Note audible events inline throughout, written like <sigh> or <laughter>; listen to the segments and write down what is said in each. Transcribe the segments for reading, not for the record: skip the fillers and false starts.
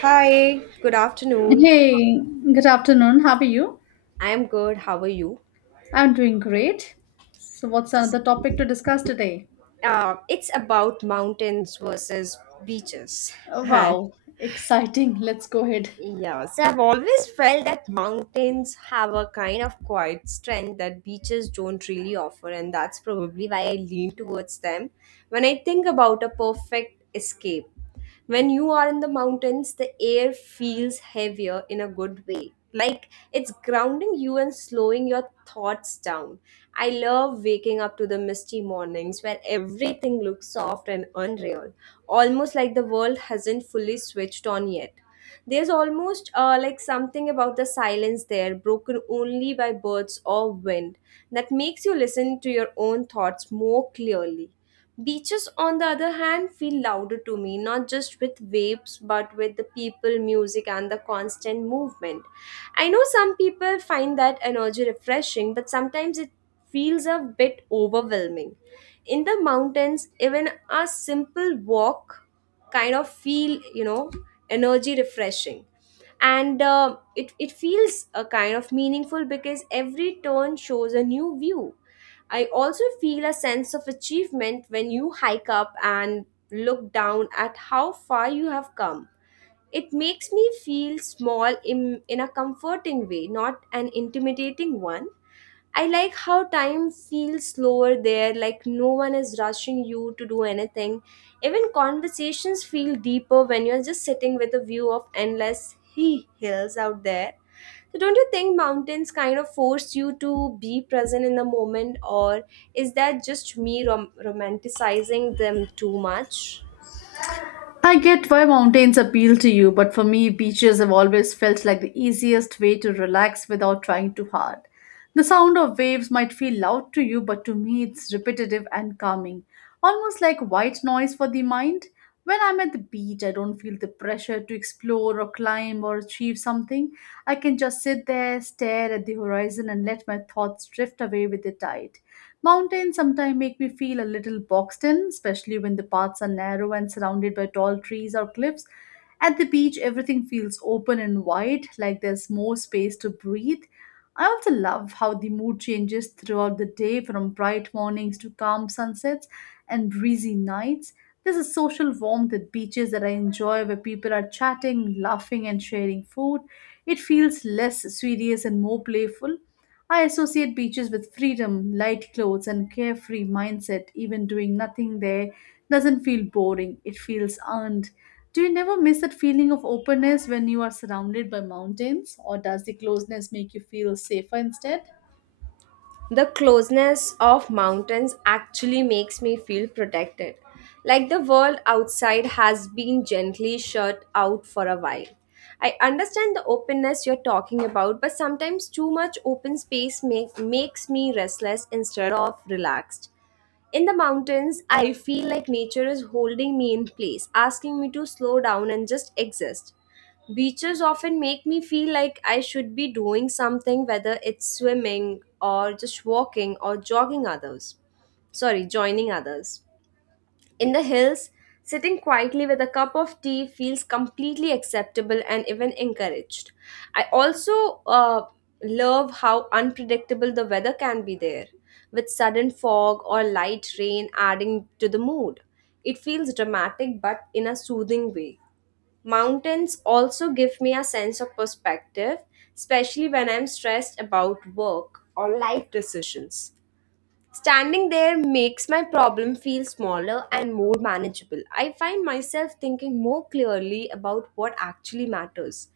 Hi, good afternoon. Hey, good afternoon. How are you? I am good. How are you? I'm doing great. So, what's another topic to discuss today? It's about mountains versus beaches. <laughs> Hi. Wow, exciting. Let's go ahead. Yes, I've always felt that mountains have a kind of quiet strength that beaches don't really offer, and that's probably why I lean towards them when I think about a perfect escape. When you are in the mountains, the air feels heavier in a good way. Like it's grounding you and slowing your thoughts down. I love waking up to the misty mornings where everything looks soft and unreal, almost like the world hasn't fully switched on yet. There's almost like something about the silence there, broken only by birds or wind, that makes you listen to your own thoughts more clearly. Beaches, on the other hand, feel louder to me, not just with waves, but with the people, music, and the constant movement. I know some people find that energy refreshing, but sometimes it feels a bit overwhelming. In the mountains, even a simple walk kind of feel energy refreshing, and it feels a kind of meaningful because every turn shows a new view. I also feel a sense of achievement when you hike up and look down at how far you have come. It makes me feel small in a comforting way, not an intimidating one. I like how time feels slower there, like no one is rushing you to do anything. Even conversations feel deeper when you're just sitting with a view of endless he hills out there. So, don't you think mountains kind of force you to be present in the moment, or is that just me romanticizing them too much? I get why mountains appeal to you, but for me, beaches have always felt like the easiest way to relax without trying too hard. The sound of waves might feel loud to you, but to me, it's repetitive and calming, almost like white noise for the mind. When I'm at the beach, I don't feel the pressure to explore or climb or achieve something. I can just sit there, stare at the horizon, and let my thoughts drift away with the tide. Mountains sometimes make me feel a little boxed in, especially when the paths are narrow and surrounded by tall trees or cliffs. At the beach, everything feels open and wide, like there's more space to breathe. I also love how the mood changes throughout the day from bright mornings to calm sunsets and breezy nights. There's a social warmth at beaches that I enjoy where people are chatting, laughing, and sharing food. It feels less serious and more playful. I associate beaches with freedom, light clothes, and carefree mindset. Even doing nothing there doesn't feel boring, it feels earned. Do you never miss that feeling of openness when you are surrounded by mountains, or does the closeness make you feel safer instead? The closeness of mountains actually makes me feel protected, like the world outside has been gently shut out for a while. I understand the openness you're talking about, but sometimes too much open space makes me restless instead of relaxed. In the mountains, I feel like nature is holding me in place, asking me to slow down and just exist. Beaches often make me feel like I should be doing something, whether it's swimming or just walking or jogging others. Sorry, joining others. In the hills, sitting quietly with a cup of tea feels completely acceptable and even encouraged. I also love how unpredictable the weather can be there, with sudden fog or light rain adding to the mood. It feels dramatic but in a soothing way. Mountains also give me a sense of perspective, especially when I'm stressed about work or life decisions. Standing there makes my problem feel smaller and more manageable. I find myself thinking more clearly about what actually matters.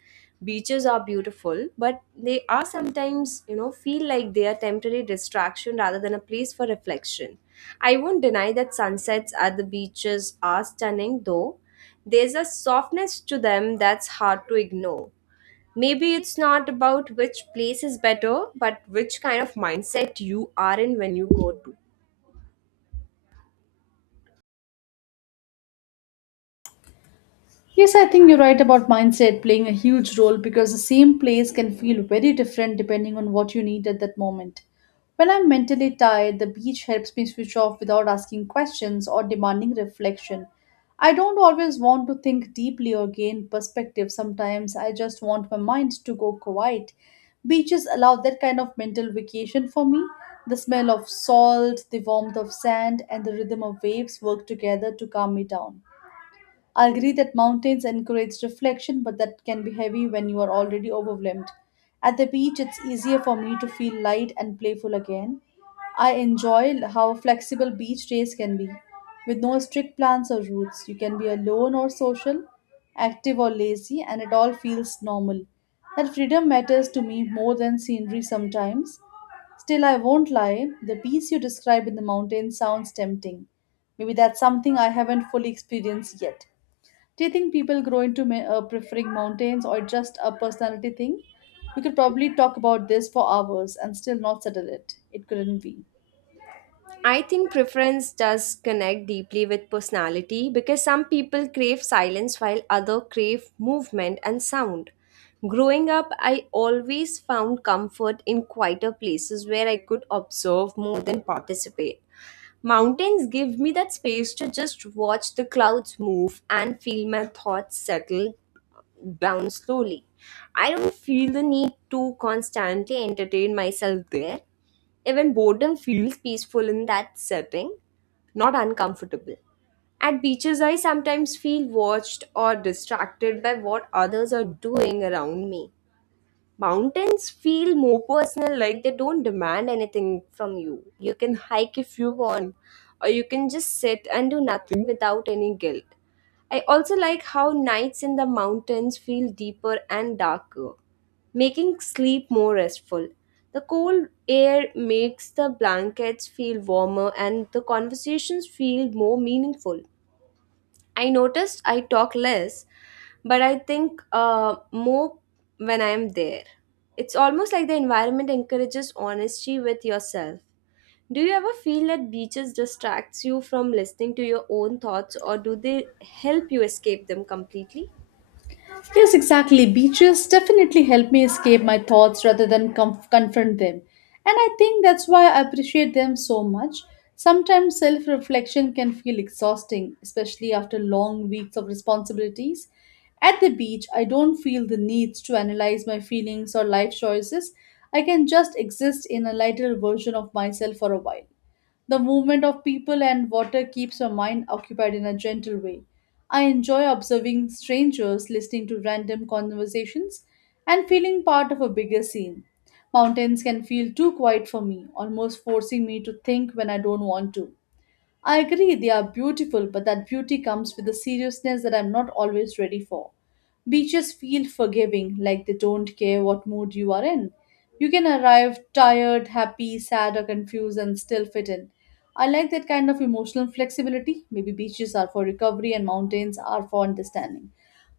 Beaches are beautiful, but they are sometimes, you know, feel like they are temporary distraction rather than a place for reflection. I won't deny that sunsets at the beaches are stunning though. There's a softness to them that's hard to ignore. Maybe it's not about which place is better, but which kind of mindset you are in when you go to. Yes, I think you're right about mindset playing a huge role because the same place can feel very different depending on what you need at that moment. When I'm mentally tired, the beach helps me switch off without asking questions or demanding reflection. I don't always want to think deeply or gain perspective. Sometimes I just want my mind to go quiet. Beaches allow that kind of mental vacation for me. The smell of salt, the warmth of sand, and the rhythm of waves work together to calm me down. I agree that mountains encourage reflection, but that can be heavy when you are already overwhelmed. At the beach, it's easier for me to feel light and playful again. I enjoy how flexible beach days can be. With no strict plans or routes, you can be alone or social, active or lazy, and it all feels normal. That freedom matters to me more than scenery sometimes. Still, I won't lie, the peace you describe in the mountains sounds tempting. Maybe that's something I haven't fully experienced yet. Do you think people grow into preferring mountains or just a personality thing? We could probably talk about this for hours and still not settle it. It couldn't be. I think preference does connect deeply with personality because some people crave silence while others crave movement and sound. Growing up, I always found comfort in quieter places where I could observe more than participate. Mountains give me that space to just watch the clouds move and feel my thoughts settle down slowly. I don't feel the need to constantly entertain myself there. Even boredom feels peaceful in that setting, not uncomfortable. At beaches, I sometimes feel watched or distracted by what others are doing around me. Mountains feel more personal, like they don't demand anything from you. You can hike if you want, or you can just sit and do nothing without any guilt. I also like how nights in the mountains feel deeper and darker, making sleep more restful. The cold air makes the blankets feel warmer and the conversations feel more meaningful. I noticed I talk less, but I think more when I'm there. It's almost like the environment encourages honesty with yourself. Do you ever feel that beaches distracts you from listening to your own thoughts, or do they help you escape them completely? Yes, exactly. Beaches definitely help me escape my thoughts rather than confront them. And I think that's why I appreciate them so much. Sometimes self reflection can feel exhausting, especially after long weeks of responsibilities. At the beach, I don't feel the need to analyze my feelings or life choices. I can just exist in a lighter version of myself for a while. The movement of people and water keeps your mind occupied in a gentle way. I enjoy observing strangers, listening to random conversations, and feeling part of a bigger scene. Mountains can feel too quiet for me, almost forcing me to think when I don't want to. I agree they are beautiful, but that beauty comes with a seriousness that I'm not always ready for. Beaches feel forgiving, like they don't care what mood you are in. You can arrive tired, happy, sad, or confused and still fit in. I like that kind of emotional flexibility. Maybe beaches are for recovery and mountains are for understanding.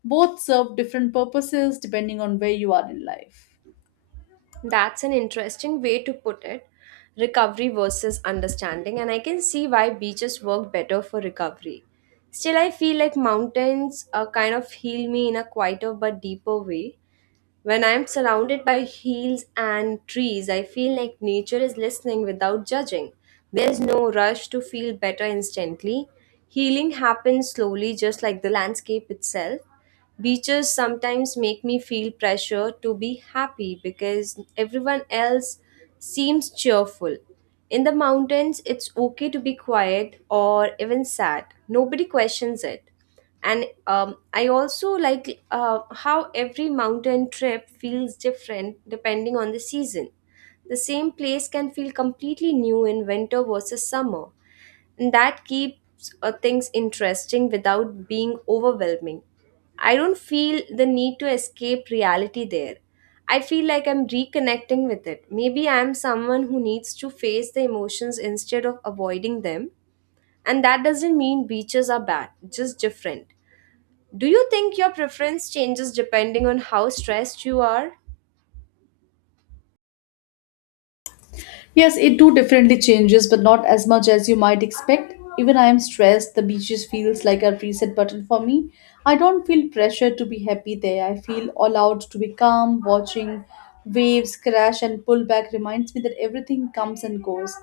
Both serve different purposes depending on where you are in life. That's an interesting way to put it. Recovery versus understanding, and I can see why beaches work better for recovery. Still, I feel like mountains kind of heal me in a quieter but deeper way. When I'm surrounded by hills and trees, I feel like nature is listening without judging. There's no rush to feel better instantly. Healing happens slowly, just like the landscape itself. Beaches sometimes make me feel pressure to be happy because everyone else seems cheerful. In the mountains, it's okay to be quiet or even sad. Nobody questions it. And I also like how every mountain trip feels different depending on the season. The same place can feel completely new in winter versus summer, and that keeps things interesting without being overwhelming. I don't feel the need to escape reality there. I feel like I'm reconnecting with it. Maybe I'm someone who needs to face the emotions instead of avoiding them, and that doesn't mean beaches are bad, just different. Do you think your preference changes depending on how stressed you are? Yes, it too definitely changes, but not as much as you might expect. Even I am stressed, the beaches feels like a reset button for me. I don't feel pressure to be happy there. I feel allowed to be calm, watching waves crash and pull back reminds me that everything comes and goes.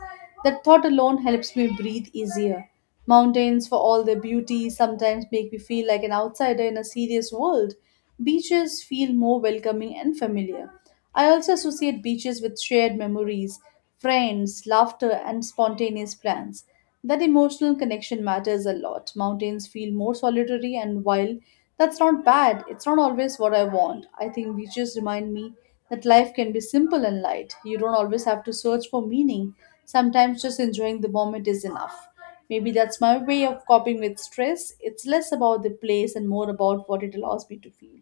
That thought alone helps me breathe easier. Mountains, for all their beauty, sometimes make me feel like an outsider in a serious world. Beaches feel more welcoming and familiar. I also associate beaches with shared memories, friends, laughter, and spontaneous plans. That emotional connection matters a lot. Mountains feel more solitary and wild. That's not bad. It's not always what I want. I think beaches remind me that life can be simple and light. You don't always have to search for meaning. Sometimes just enjoying the moment is enough. Maybe that's my way of coping with stress. It's less about the place and more about what it allows me to feel.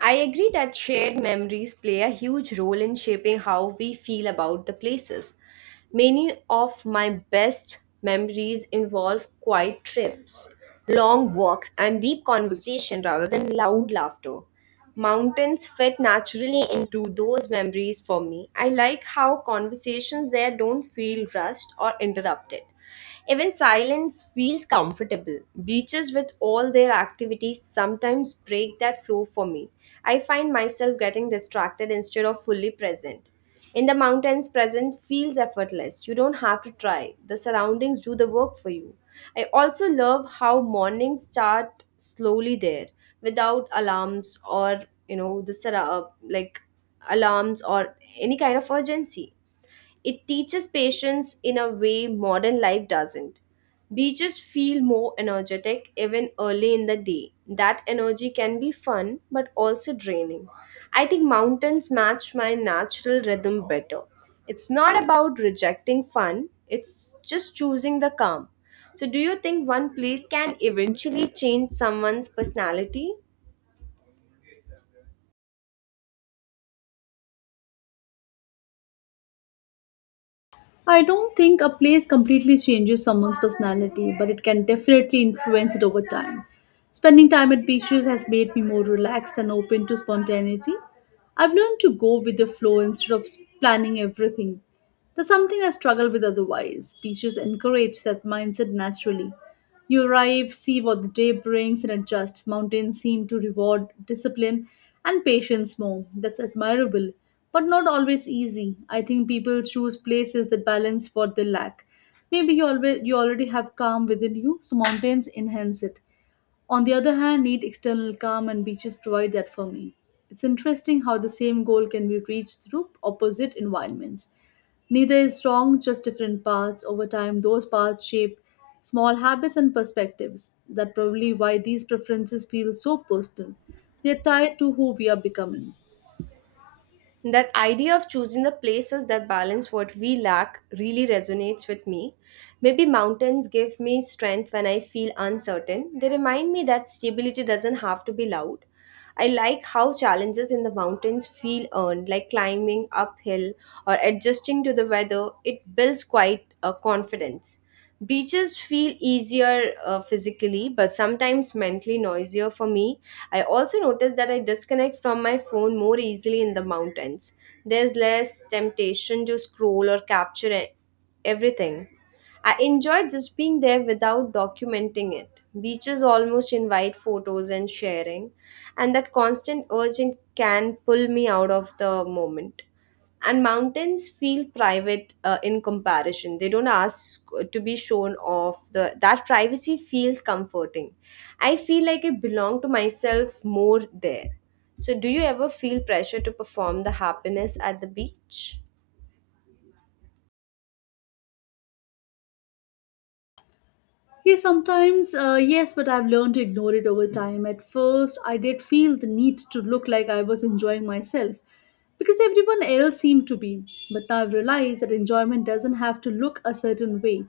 I agree that shared memories play a huge role in shaping how we feel about the places. Many of my best memories involve quiet trips, long walks, and deep conversation rather than loud laughter. Mountains fit naturally into those memories for me. I like how conversations there don't feel rushed or interrupted. Even silence feels comfortable. Beaches, with all their activities, sometimes break that flow for me. I find myself getting distracted instead of fully present. In the mountains, present feels effortless. You don't have to try, the surroundings do the work for you. I also love how mornings start slowly there without alarms or the like alarms or any kind of urgency. It teaches patience in a way modern life doesn't. Beaches feel more energetic even early in the day. That energy can be fun but also draining. I think mountains match my natural rhythm better. It's not about rejecting fun, it's just choosing the calm. So, do you think one place can eventually change someone's personality? I don't think a place completely changes someone's personality, but it can definitely influence it over time. Spending time at beaches has made me more relaxed and open to spontaneity. I've learned to go with the flow instead of planning everything. That's something I struggle with otherwise. Beaches encourage that mindset naturally. You arrive, see what the day brings, and adjust. Mountains seem to reward discipline and patience more. That's admirable, but not always easy. I think people choose places that balance what they lack. Maybe you already have calm within you, so mountains enhance it. On the other hand, need external calm and beaches provide that for me. It's interesting how the same goal can be reached through opposite environments. Neither is wrong, just different paths. Over time, those paths shape small habits and perspectives. That's probably why these preferences feel so personal. They are tied to who we are becoming. That idea of choosing the places that balance what we lack really resonates with me. Maybe mountains give me strength when I feel uncertain. They remind me that stability doesn't have to be loud. I like how challenges in the mountains feel earned, like climbing uphill or adjusting to the weather. It builds quite a confidence. Beaches feel easier physically, but sometimes mentally noisier for me. I also notice that I disconnect from my phone more easily in the mountains. There's less temptation to scroll or capture everything. I enjoy just being there without documenting it. Beaches almost invite photos and sharing, and that constant urging can pull me out of the moment. And mountains feel private in comparison. They don't ask to be shown off. The That privacy feels comforting. I feel like I belong to myself more there. So do you ever feel pressure to perform the happiness at the beach? Yeah, sometimes, yes, but I've learned to ignore it over time. At first, I did feel the need to look like I was enjoying myself because everyone else seemed to be. But now I've realized that enjoyment doesn't have to look a certain way.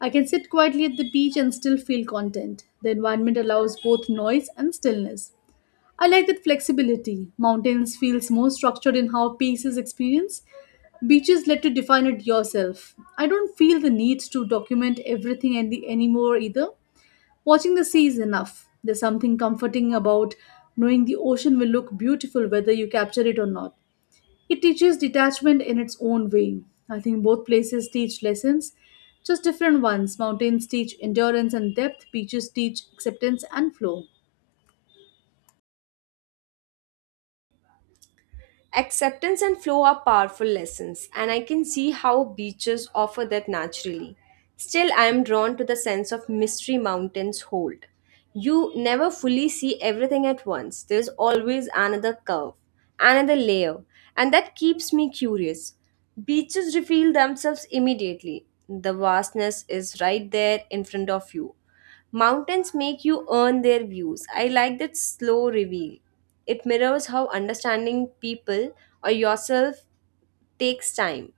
I can sit quietly at the beach and still feel content. The environment allows both noise and stillness. I like that flexibility. Mountains feels more structured in how peace is experienced. Beaches let you define it yourself. I don't feel the need to document everything anymore either. Watching the sea is enough. There's something comforting about knowing the ocean will look beautiful whether you capture it or not. It teaches detachment in its own way. I think both places teach lessons, just different ones. Mountains teach endurance and depth, beaches teach acceptance and flow. Acceptance and flow are powerful lessons, and I can see how beaches offer that naturally. Still, I am drawn to the sense of mystery mountains hold. You never fully see everything at once, there's always another curve, another layer, and that keeps me curious. Beaches reveal themselves immediately. The vastness is right there in front of you. Mountains make you earn their views. I like that slow reveal. It mirrors how understanding people or yourself takes time.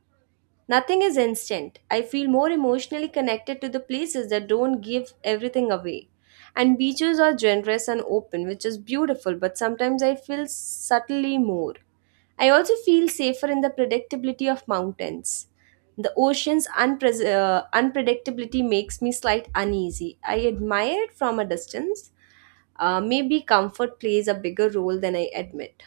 Nothing is instant. I feel more emotionally connected to the places that don't give everything away. And beaches are generous and open, which is beautiful, but sometimes I feel subtly more. I also feel safer in the predictability of mountains. The ocean's unpredictability makes me slight uneasy. I admire it from a distance. Maybe comfort plays a bigger role than I admit.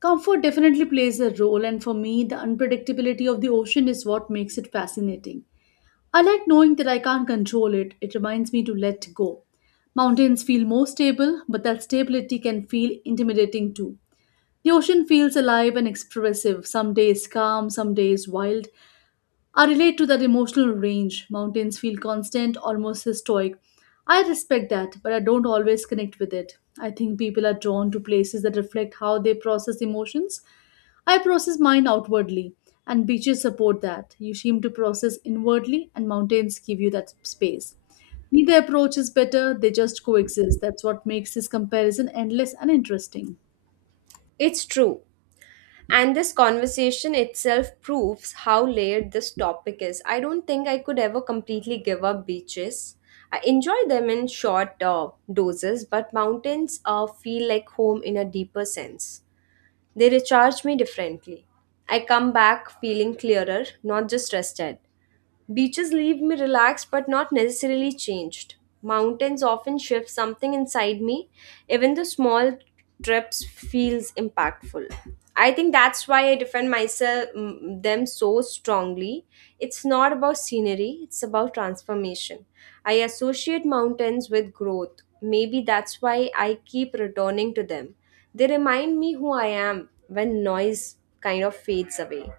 Comfort definitely plays a role, and for me, the unpredictability of the ocean is what makes it fascinating. I like knowing that I can't control it, it reminds me to let go. Mountains feel more stable, but that stability can feel intimidating too. The ocean feels alive and expressive, some days calm, some days wild, I relate to that emotional range. Mountains feel constant, almost historic. I respect that, but I don't always connect with it. I think people are drawn to places that reflect how they process emotions. I process mine outwardly, and beaches support that. You seem to process inwardly, and mountains give you that space. Neither approach is better, they just coexist. That's what makes this comparison endless and interesting. It's true. And this conversation itself proves how layered this topic is. I don't think I could ever completely give up beaches. I enjoy them in short doses, but mountains feel like home in a deeper sense. They recharge me differently. I come back feeling clearer, not just rested. Beaches leave me relaxed but not necessarily changed. Mountains often shift something inside me, even the small trips feels impactful. I think that's why I defend them so strongly. It's not about scenery, it's about transformation. I associate mountains with growth. Maybe that's why I keep returning to them. They remind me who I am when noise kind of fades away.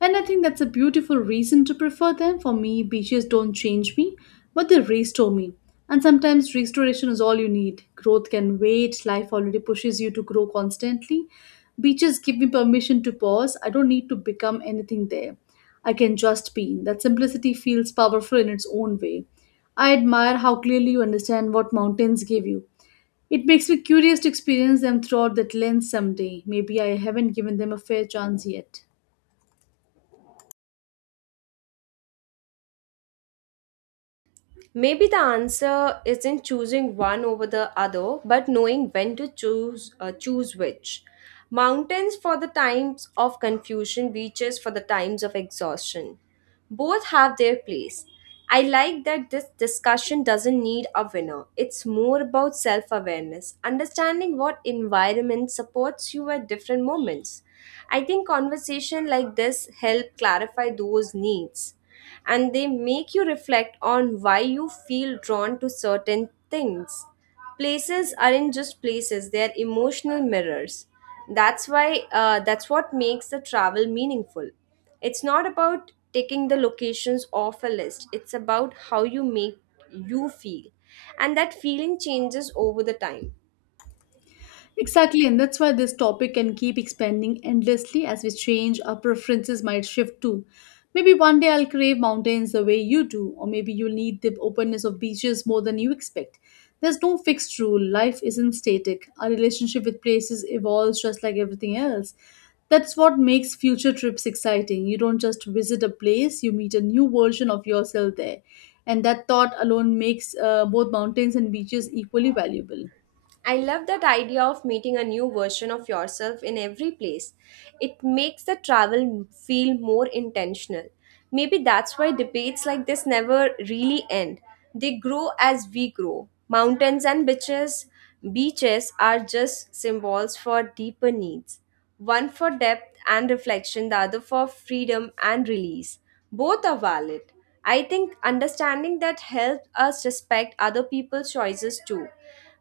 And I think that's a beautiful reason to prefer them. For me, beaches don't change me, but they restore me. And sometimes restoration is all you need. Growth can wait, life already pushes you to grow constantly. Beaches give me permission to pause. I don't need to become anything there. I can just be. That simplicity feels powerful in its own way. I admire how clearly you understand what mountains give you. It makes me curious to experience them throughout that lens someday. Maybe I haven't given them a fair chance yet. Maybe the answer isn't choosing one over the other, but knowing when to choose which. Mountains for the times of confusion, beaches for the times of exhaustion. Both have their place. I like that this discussion doesn't need a winner. It's more about self awareness, understanding what environment supports you at different moments. I think conversation like this help clarify those needs and they make you reflect on why you feel drawn to certain things. Places aren't just places, they are emotional mirrors. That's why that's what makes the travel meaningful. It's not about taking the locations off a list. It's about how you make you feel. And that feeling changes over the time. Exactly, and that's why this topic can keep expanding endlessly as we change, our preferences might shift too. Maybe one day I'll crave mountains the way you do, or maybe you'll need the openness of beaches more than you expect. There's no fixed rule, life isn't static. Our relationship with places evolves just like everything else. That's what makes future trips exciting. You don't just visit a place, you meet a new version of yourself there. And that thought alone makes both mountains and beaches equally valuable. I love that idea of meeting a new version of yourself in every place. It makes the travel feel more intentional. Maybe that's why debates like this never really end. They grow as we grow. Mountains and beaches are just symbols for deeper needs. One for depth and reflection, the other for freedom and release. Both are valid. I think understanding that helps us respect other people's choices too.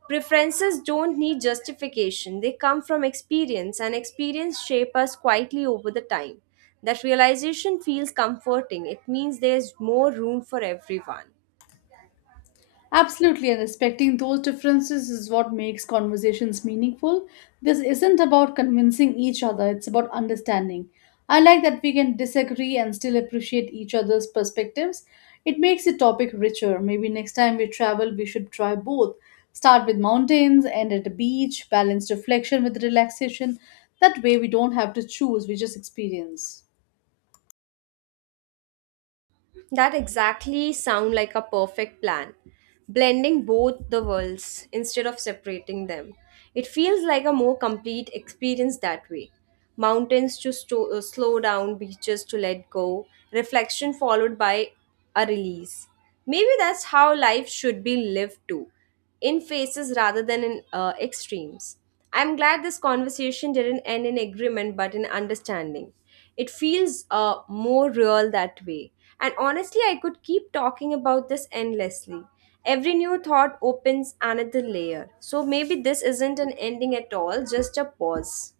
Preferences don't need justification, they come from experience, and experience shape us quietly over the time. That realization feels comforting. It means there's more room for everyone. Absolutely, and respecting those differences is what makes conversations meaningful. This isn't about convincing each other, it's about understanding. I like that we can disagree and still appreciate each other's perspectives. It makes the topic richer. Maybe next time we travel, we should try both. Start with mountains, end at a beach, balance reflection with relaxation. That way, we don't have to choose, we just experience. That exactly sound like a perfect plan. Blending both the worlds instead of separating them. It feels like a more complete experience that way. Mountains to slow down, beaches to let go, reflection followed by a release. Maybe that's how life should be lived too, in phases rather than in extremes. I'm glad this conversation didn't end in agreement but in understanding. It feels more real that way. And honestly, I could keep talking about this endlessly. Every new thought opens another layer. So maybe this isn't an ending at all, just a pause.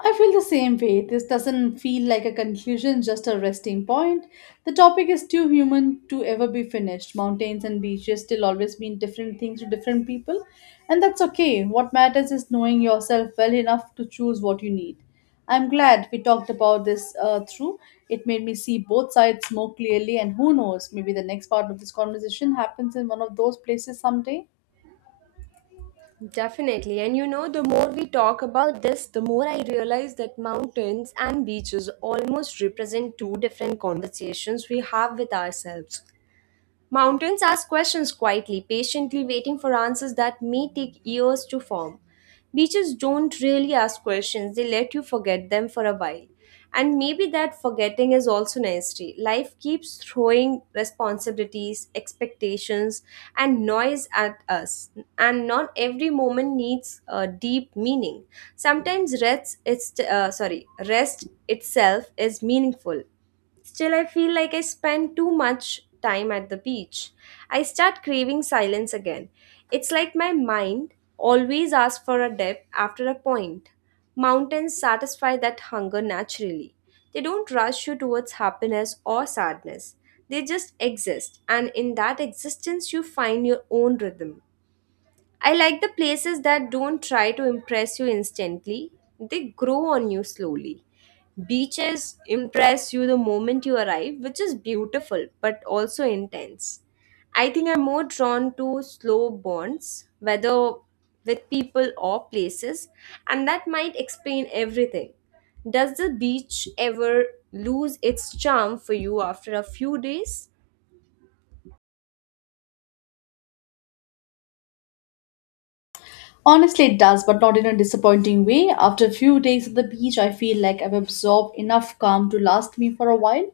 I feel the same way. This doesn't feel like a conclusion, just a resting point. The topic is too human to ever be finished. Mountains and beaches still always mean different things to different people, and that's okay. What matters is knowing yourself well enough to choose what you need. I'm glad we talked about this through. It made me see both sides more clearly, and who knows, maybe the next part of this conversation happens in one of those places someday. Definitely. And you know, the more we talk about this, the more I realize that mountains and beaches almost represent two different conversations we have with ourselves. Mountains ask questions quietly, patiently waiting for answers that may take years to form. Beaches don't really ask questions, they let you forget them for a while. And maybe that forgetting is also nasty. Life keeps throwing responsibilities, expectations, and noise at us. And not every moment needs a deep meaning. Sometimes rest itself is meaningful. Still, I feel like I spend too much time at the beach. I start craving silence again. It's like my mind always asks for a depth after a point. Mountains satisfy that hunger naturally. They don't rush you towards happiness or sadness. They just exist, and in that existence, you find your own rhythm. I like the places that don't try to impress you instantly, they grow on you slowly. Beaches impress you the moment you arrive, which is beautiful but also intense. I think I'm more drawn to slow bonds, whether with people or places, and that might explain everything. Does the beach ever lose its charm for you after a few days? Honestly, it does, but not in a disappointing way. After a few days at the beach, I feel like I've absorbed enough calm to last me for a while.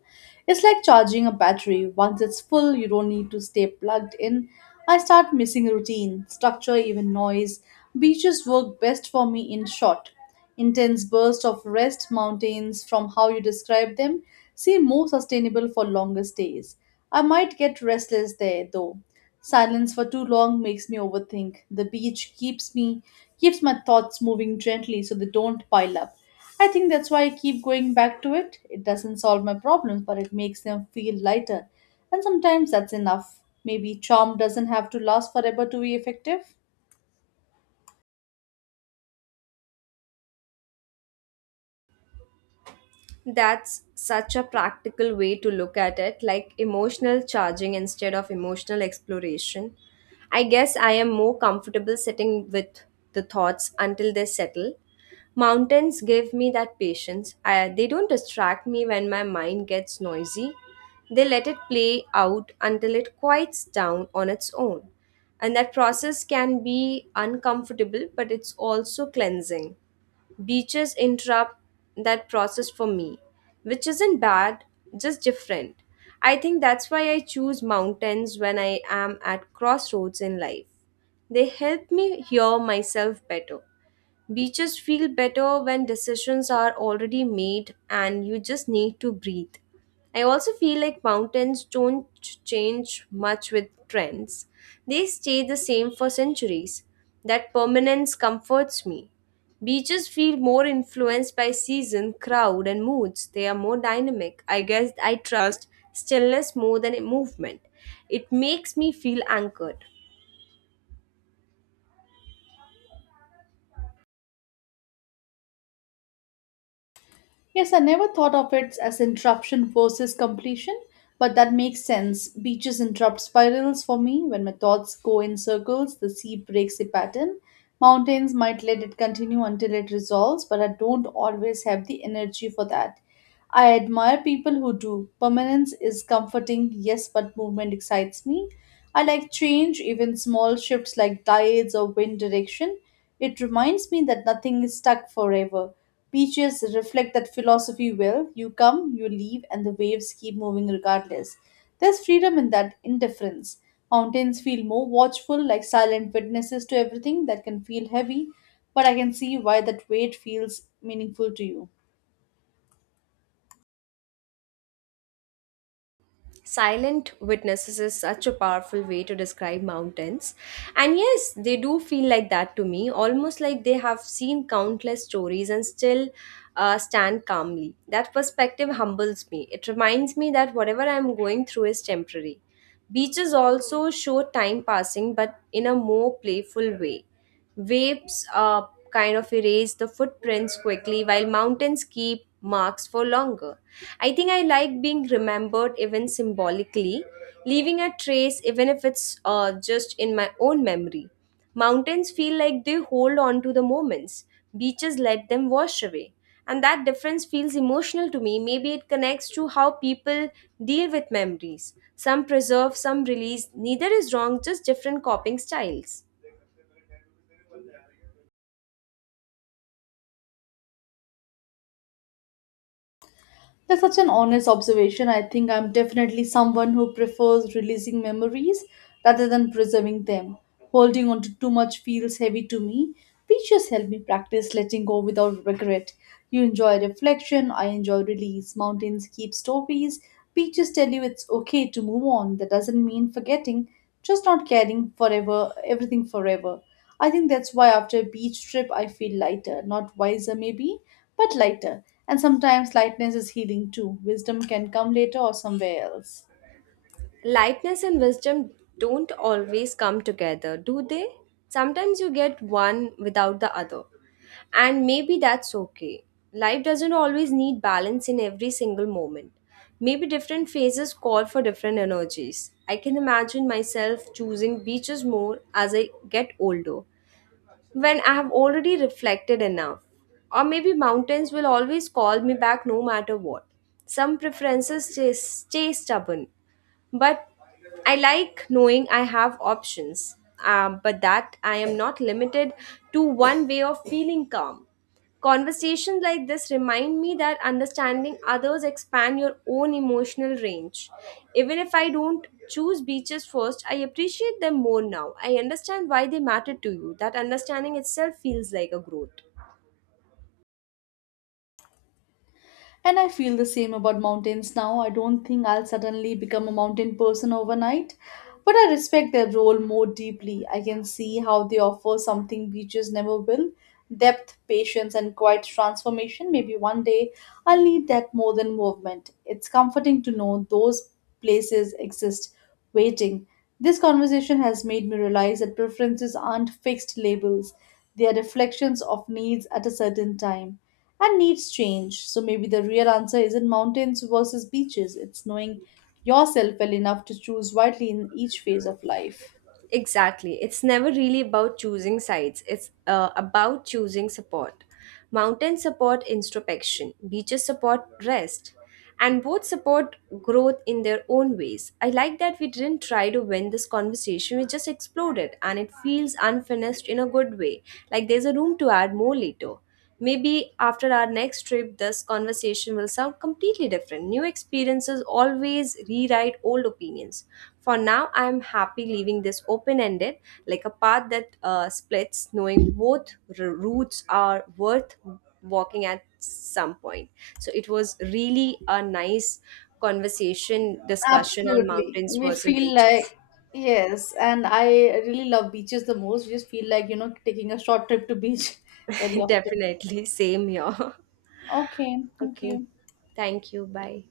It's like charging a battery. Once it's full, you don't need to stay plugged in. I start missing routine, structure, even noise. Beaches work best for me in short. Intense bursts of rest mountains from how you describe them seem more sustainable for longer stays. I might get restless there though. Silence for too long makes me overthink. The beach keeps my thoughts moving gently so they don't pile up. I think that's why I keep going back to it. It doesn't solve my problems, but it makes them feel lighter. And sometimes that's enough. Maybe charm doesn't have to last forever to be effective. That's such a practical way to look at it, like emotional charging instead of emotional exploration. I guess I am more comfortable sitting with the thoughts until they settle. Mountains give me that patience. They don't distract me when my mind gets noisy. They let it play out until it quiets down on its own. And that process can be uncomfortable, but it's also cleansing. Beaches interrupt that process for me, which isn't bad, just different. I think that's why I choose mountains when I am at crossroads in life. They help me hear myself better. Beaches feel better when decisions are already made and you just need to breathe. I also feel like mountains don't change much with trends. They stay the same for centuries. That permanence comforts me. Beaches feel more influenced by season, crowd, and moods. They are more dynamic. I guess I trust stillness more than movement. It makes me feel anchored. Yes, I never thought of it as interruption versus completion, but that makes sense. Beaches interrupt spirals for me. When my thoughts go in circles, the sea breaks the pattern. Mountains might let it continue until it resolves, but I don't always have the energy for that. I admire people who do. Permanence is comforting, yes, but movement excites me. I like change, even small shifts like tides or wind direction. It reminds me that nothing is stuck forever. Beaches reflect that philosophy well. You come, you leave, and the waves keep moving regardless. There's freedom in that indifference. Mountains feel more watchful, like silent witnesses to everything that can feel heavy, but I can see why that weight feels meaningful to you. Silent witnesses is such a powerful way to describe mountains. And yes, they do feel like that to me, almost like they have seen countless stories and still stand calmly. That perspective humbles me. It reminds me that whatever I'm going through is temporary. Beaches also show time passing, but in a more playful way. Waves kind of erase the footprints quickly, while mountains keep marks for longer. I think I like being remembered even symbolically, leaving a trace even if it's just in my own memory. Mountains feel like they hold on to the moments, beaches let them wash away. And that difference feels emotional to me. Maybe it connects to how people deal with memories. Some preserve, some release. Neither is wrong, just different coping styles. That's such an honest observation. I think I'm definitely someone who prefers releasing memories rather than preserving them. Holding on to too much feels heavy to me. Pictures help me practice letting go without regret. You enjoy reflection, I enjoy release. Mountains keep stories. Beaches tell you it's okay to move on. That doesn't mean forgetting, just not carrying forever everything forever. I think that's why after a beach trip I feel lighter, not wiser maybe, but lighter. And sometimes lightness is healing too. Wisdom can come later or somewhere else. Lightness and wisdom don't always come together, do they? Sometimes you get one without the other. And maybe that's okay. Life doesn't always need balance in every single moment. Maybe different phases call for different energies. I can imagine myself choosing beaches more as I get older, when I have already reflected enough. Or maybe mountains will always call me back no matter what. Some preferences stay stubborn, but I like knowing I have options, but that I am not limited to one way of feeling calm. Conversations like this remind me that understanding others expand your own emotional range. Even if I don't choose beaches first, I appreciate them more now. I understand why they matter to you. That understanding itself feels like a growth. And I feel the same about mountains now. I don't think I'll suddenly become a mountain person overnight, but I respect their role more deeply. I can see how they offer something beaches never will depth, patience, and quiet transformation. Maybe one day I'll need that more than movement. It's comforting to know those places exist waiting. This conversation has made me realize that preferences aren't fixed labels, they are reflections of needs at a certain time. And needs change, so maybe the real answer isn't mountains versus beaches, it's knowing yourself well enough to choose wisely in each phase of life. Exactly. It's never really about choosing sides. It's about choosing support. Mountains support introspection, beaches support rest, and both support growth in their own ways. I like that we didn't try to win this conversation, we just explored it, and it feels unfinished in a good way, like there's a room to add more later. Maybe after our next trip, this conversation will sound completely different. New experiences always rewrite old opinions. For now, I am happy leaving this open ended, like a path that splits, knowing both routes are worth walking at some point. So it was really a nice conversation, discussion on Absolutely. mountains We versus feel beaches. like, yes, and I really love beaches the most. We just feel like, you know, taking a short trip to beach <laughs> very <laughs> often. Definitely, same here. Okay, <laughs> thank Okay, you. thank you. Bye.